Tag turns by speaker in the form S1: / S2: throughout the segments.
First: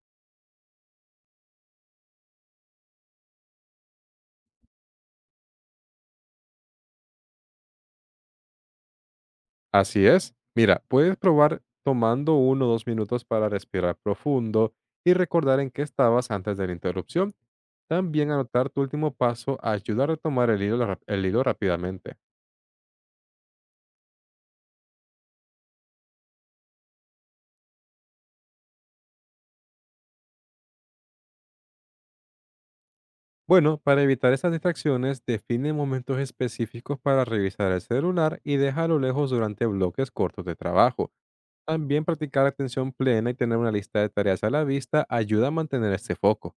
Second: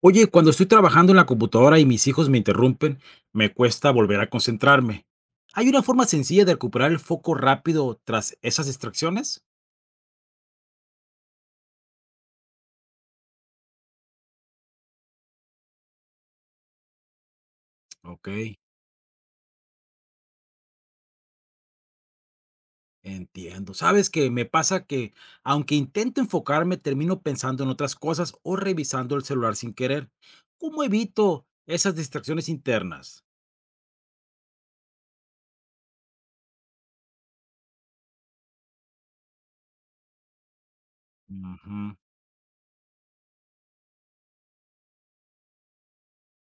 S1: Oye, cuando estoy trabajando en la computadora y mis hijos me interrumpen, me cuesta volver a concentrarme. ¿Hay una forma sencilla de recuperar el foco rápido tras esas distracciones?
S2: Así es. Mira, puedes probar tomando uno o dos minutos para respirar profundo y recordar en qué estabas antes de la interrupción.
S1: Ok,
S2: También anotar tu último paso ayuda a retomar el hilo, el hilo rápidamente.
S1: entiendo. Sabes que me pasa que, aunque intento enfocarme, termino pensando en otras cosas o revisando el celular sin querer. ¿Cómo evito esas distracciones internas?
S2: Bueno, para evitar esas distracciones, define momentos específicos para revisar el celular y déjalo lejos durante bloques cortos de trabajo.
S1: Ujú.
S2: También practicar atención plena y tener una lista de tareas a la vista ayuda a mantener este foco.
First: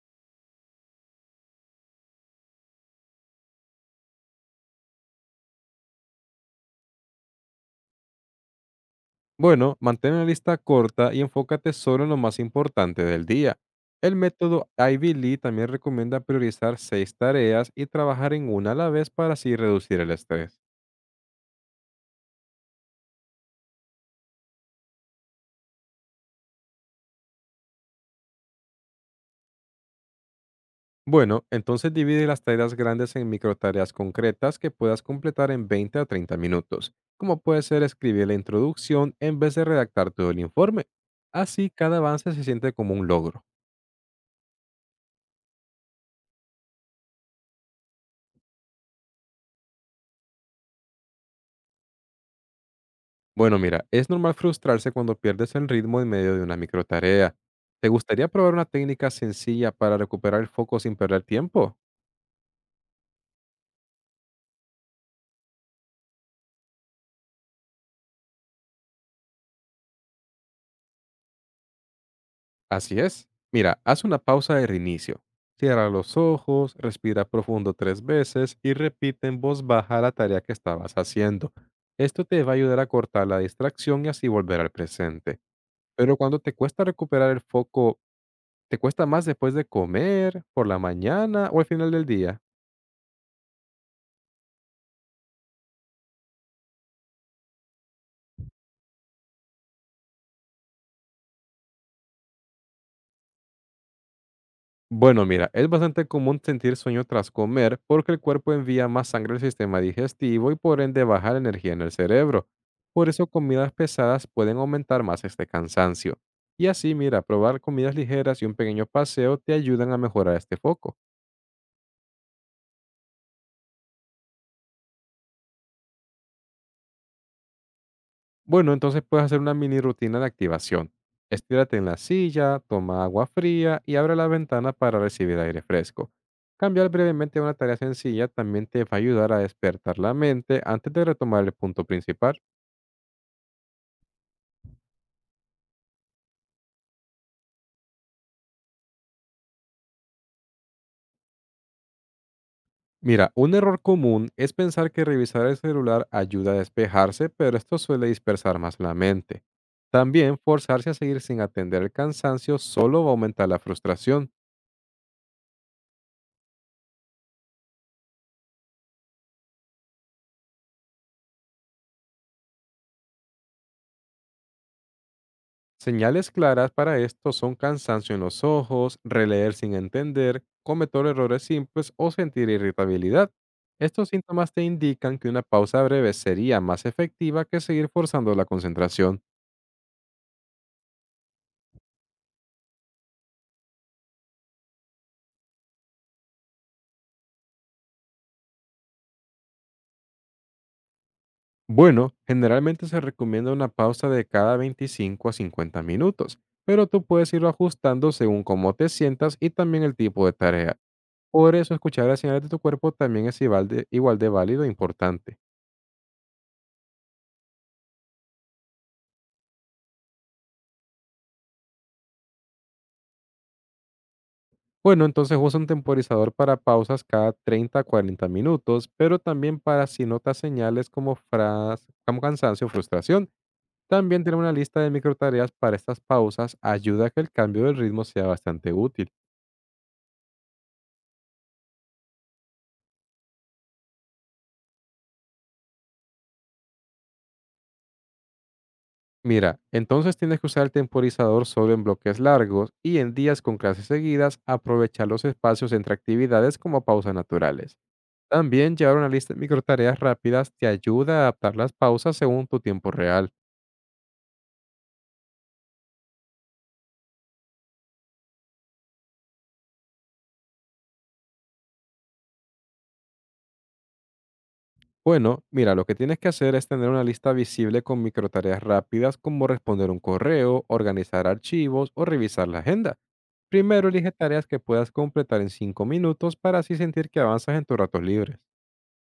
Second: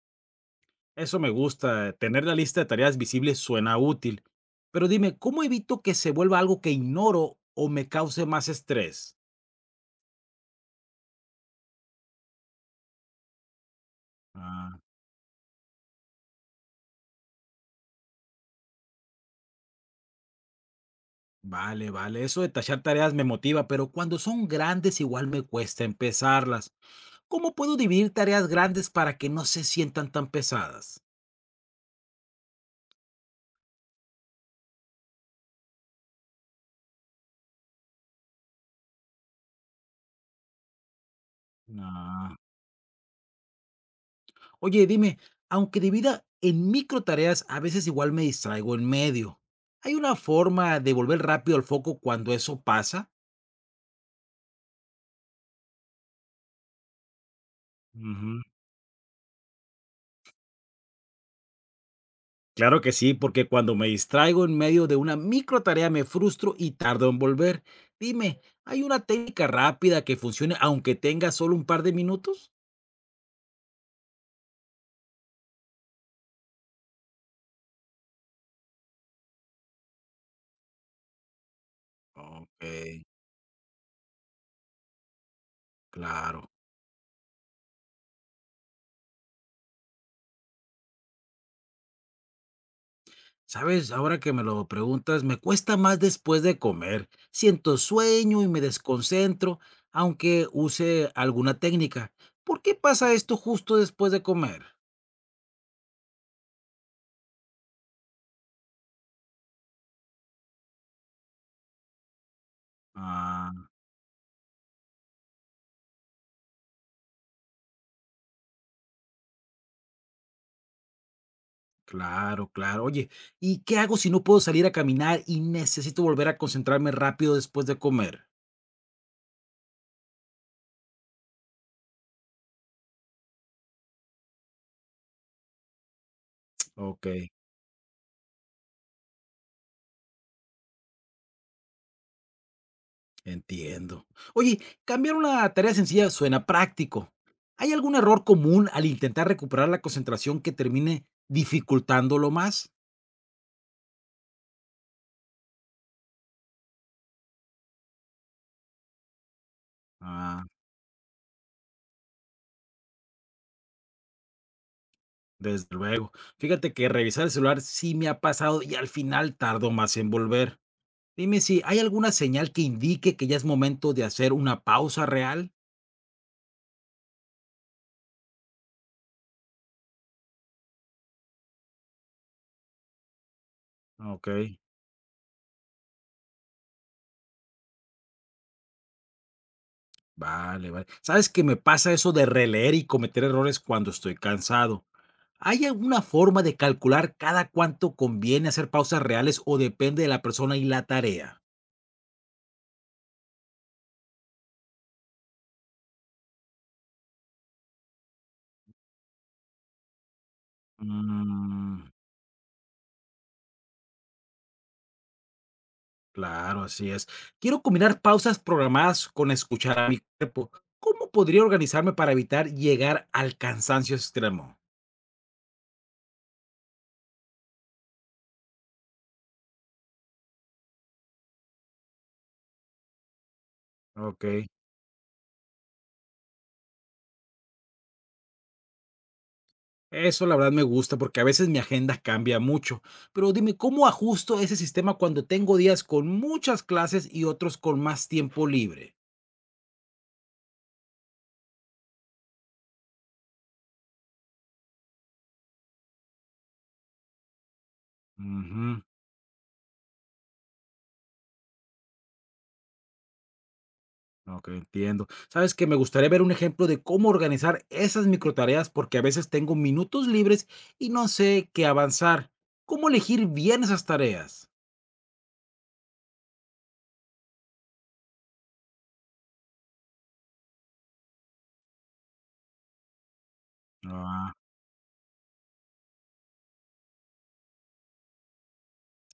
S1: Eso me gusta, tener la lista de tareas visible suena útil, pero dime, ¿cómo evito que se vuelva algo que ignoro o me cause más estrés?
S2: Bueno, mantén la lista corta y enfócate solo en lo más importante del día. El método
S1: Ah,
S2: Ivy Lee también recomienda priorizar seis tareas y trabajar en una a la vez para así reducir el estrés.
S1: vale, vale, eso de tachar tareas me motiva, pero cuando son grandes igual me cuesta empezarlas. ¿Cómo puedo dividir tareas grandes para que no se sientan tan pesadas?
S2: Bueno, entonces divide las tareas grandes en microtareas concretas que puedas completar en 20 a 30 minutos, como puede ser escribir la introducción en vez de redactar todo el informe. Así cada avance
S1: Ah,
S2: se siente como un logro.
S1: oye, dime, aunque divida en micro tareas, a veces igual me distraigo en medio. ¿Hay una forma de volver rápido al foco cuando eso pasa?
S2: Bueno, mira, es normal frustrarse cuando pierdes el ritmo en medio de una microtarea. ¿Te gustaría probar una técnica sencilla para recuperar el foco sin perder tiempo?
S1: Claro que sí, porque cuando me distraigo en medio de una micro tarea me frustro y tardo en volver. Dime, ¿hay una técnica rápida que funcione aunque tenga solo un par de minutos?
S2: Así es. Mira, haz una pausa de reinicio. Cierra los ojos, respira profundo tres veces y repite en voz baja la tarea que estabas haciendo. Esto te va a ayudar a
S1: Ok,
S2: cortar la distracción y así volver al presente. Pero cuando
S1: claro.
S2: te cuesta recuperar el foco, ¿te cuesta más después de comer, por la mañana o al final del día?
S1: Sabes, ahora que me lo preguntas, me cuesta más después de comer. Siento sueño y me desconcentro, aunque use alguna técnica. ¿Por qué pasa esto justo después de comer?
S2: Bueno, mira, es bastante común sentir sueño tras comer porque el cuerpo envía más sangre al sistema digestivo y por ende baja la energía en el cerebro. Por eso
S1: Ah.
S2: comidas pesadas pueden aumentar más este cansancio. Y así, mira, probar comidas ligeras y un pequeño paseo te ayudan a mejorar este foco.
S1: Claro, claro. Oye, ¿y qué hago si no puedo salir a caminar y necesito volver a concentrarme rápido después de comer?
S2: Bueno, entonces puedes hacer una mini rutina de activación. Estírate en la silla, toma agua fría y abre la ventana para recibir aire fresco. Cambiar
S1: Ok,
S2: brevemente a una tarea sencilla también te va a ayudar a despertar la mente antes de retomar el punto principal.
S1: entiendo. Oye, cambiar una tarea sencilla suena práctico. ¿Hay algún error común al intentar recuperar la concentración que termine dificultándolo más?
S2: Mira, un error común es pensar que revisar el celular ayuda a despejarse, pero esto suele dispersar más la mente. También
S1: Ah,
S2: forzarse a seguir sin atender el cansancio solo va a aumentar la frustración.
S1: desde luego. Fíjate que revisar el celular sí me ha pasado y al final tardo más en volver. Dime si hay alguna señal que indique que ya es momento de hacer una pausa real.
S2: Señales claras para esto son cansancio en los ojos, releer sin entender, cometer errores simples o sentir irritabilidad. Estos
S1: Ok.
S2: síntomas te indican que una pausa breve sería más efectiva que seguir forzando la concentración.
S1: Vale, vale. ¿Sabes que me pasa eso de releer y cometer errores cuando estoy cansado? ¿Hay alguna forma de calcular cada cuánto conviene hacer pausas reales o depende de la persona y la tarea?
S2: Bueno, generalmente se recomienda una pausa de cada 25 a 50 minutos, pero tú puedes irlo ajustando según cómo te sientas y también el tipo de tarea. Por eso
S1: Mm,
S2: escuchar las señales de tu cuerpo también es igual de válido e importante.
S1: claro, así es. Quiero combinar pausas programadas con escuchar a mi cuerpo. ¿Cómo podría organizarme para evitar llegar al cansancio extremo?
S2: Bueno, entonces usa un temporizador para pausas cada 30 a 40 minutos, pero también para si notas señales como, como cansancio o frustración. También
S1: Ok.
S2: tener una lista de microtareas para estas pausas ayuda a que el cambio del ritmo sea bastante útil.
S1: Eso la verdad me gusta porque a veces mi agenda cambia mucho, pero dime, ¿cómo ajusto ese sistema cuando tengo días con muchas clases y otros con más tiempo libre?
S2: Mira, entonces tienes que usar el temporizador solo en bloques largos y en días con clases seguidas aprovechar los espacios entre actividades como pausas naturales. También
S1: Ujú.
S2: llevar una lista de microtareas rápidas te ayuda a adaptar las pausas según tu tiempo real.
S1: Ok, entiendo. Sabes que me gustaría ver un ejemplo de cómo organizar esas microtareas porque a veces tengo minutos libres y no sé qué avanzar. ¿Cómo elegir bien esas tareas?
S2: Bueno, mira, lo que tienes que hacer es tener una lista visible con microtareas rápidas como responder un correo, organizar archivos o revisar la agenda. Primero elige tareas que puedas completar en 5 minutos para así sentir que avanzas en tus ratos libres.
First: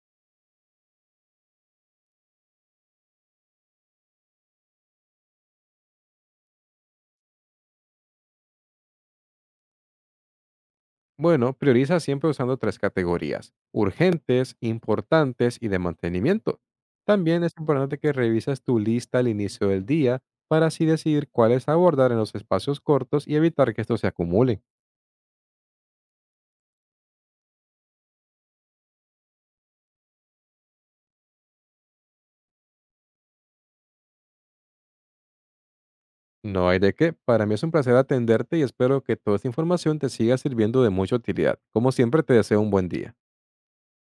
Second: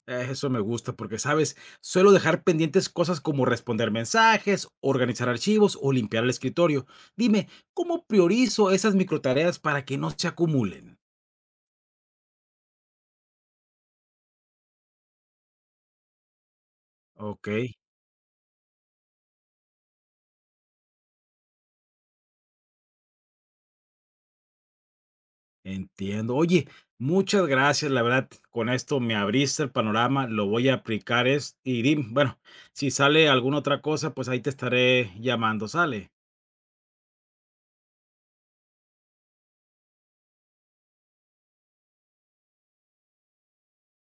S1: Eso me gusta porque, sabes, suelo dejar pendientes cosas como responder mensajes, organizar archivos o limpiar el escritorio. Dime, ¿cómo priorizo esas microtareas para que no se acumulen?
S2: Bueno, prioriza siempre usando tres categorías, urgentes, importantes y de mantenimiento. También
S1: Ok,
S2: es importante que revises tu lista al inicio del día para así decidir cuáles abordar en los espacios cortos y evitar que estos se acumulen.
S1: entiendo. Oye, muchas gracias, la verdad, con esto me abriste el panorama, lo voy a aplicar es, y dime, bueno, si sale alguna otra cosa, pues ahí te estaré llamando, ¿sale?
S2: No hay de qué, para mí es un placer atenderte y espero que toda esta información te siga sirviendo de mucha utilidad. Como siempre, te deseo un buen día.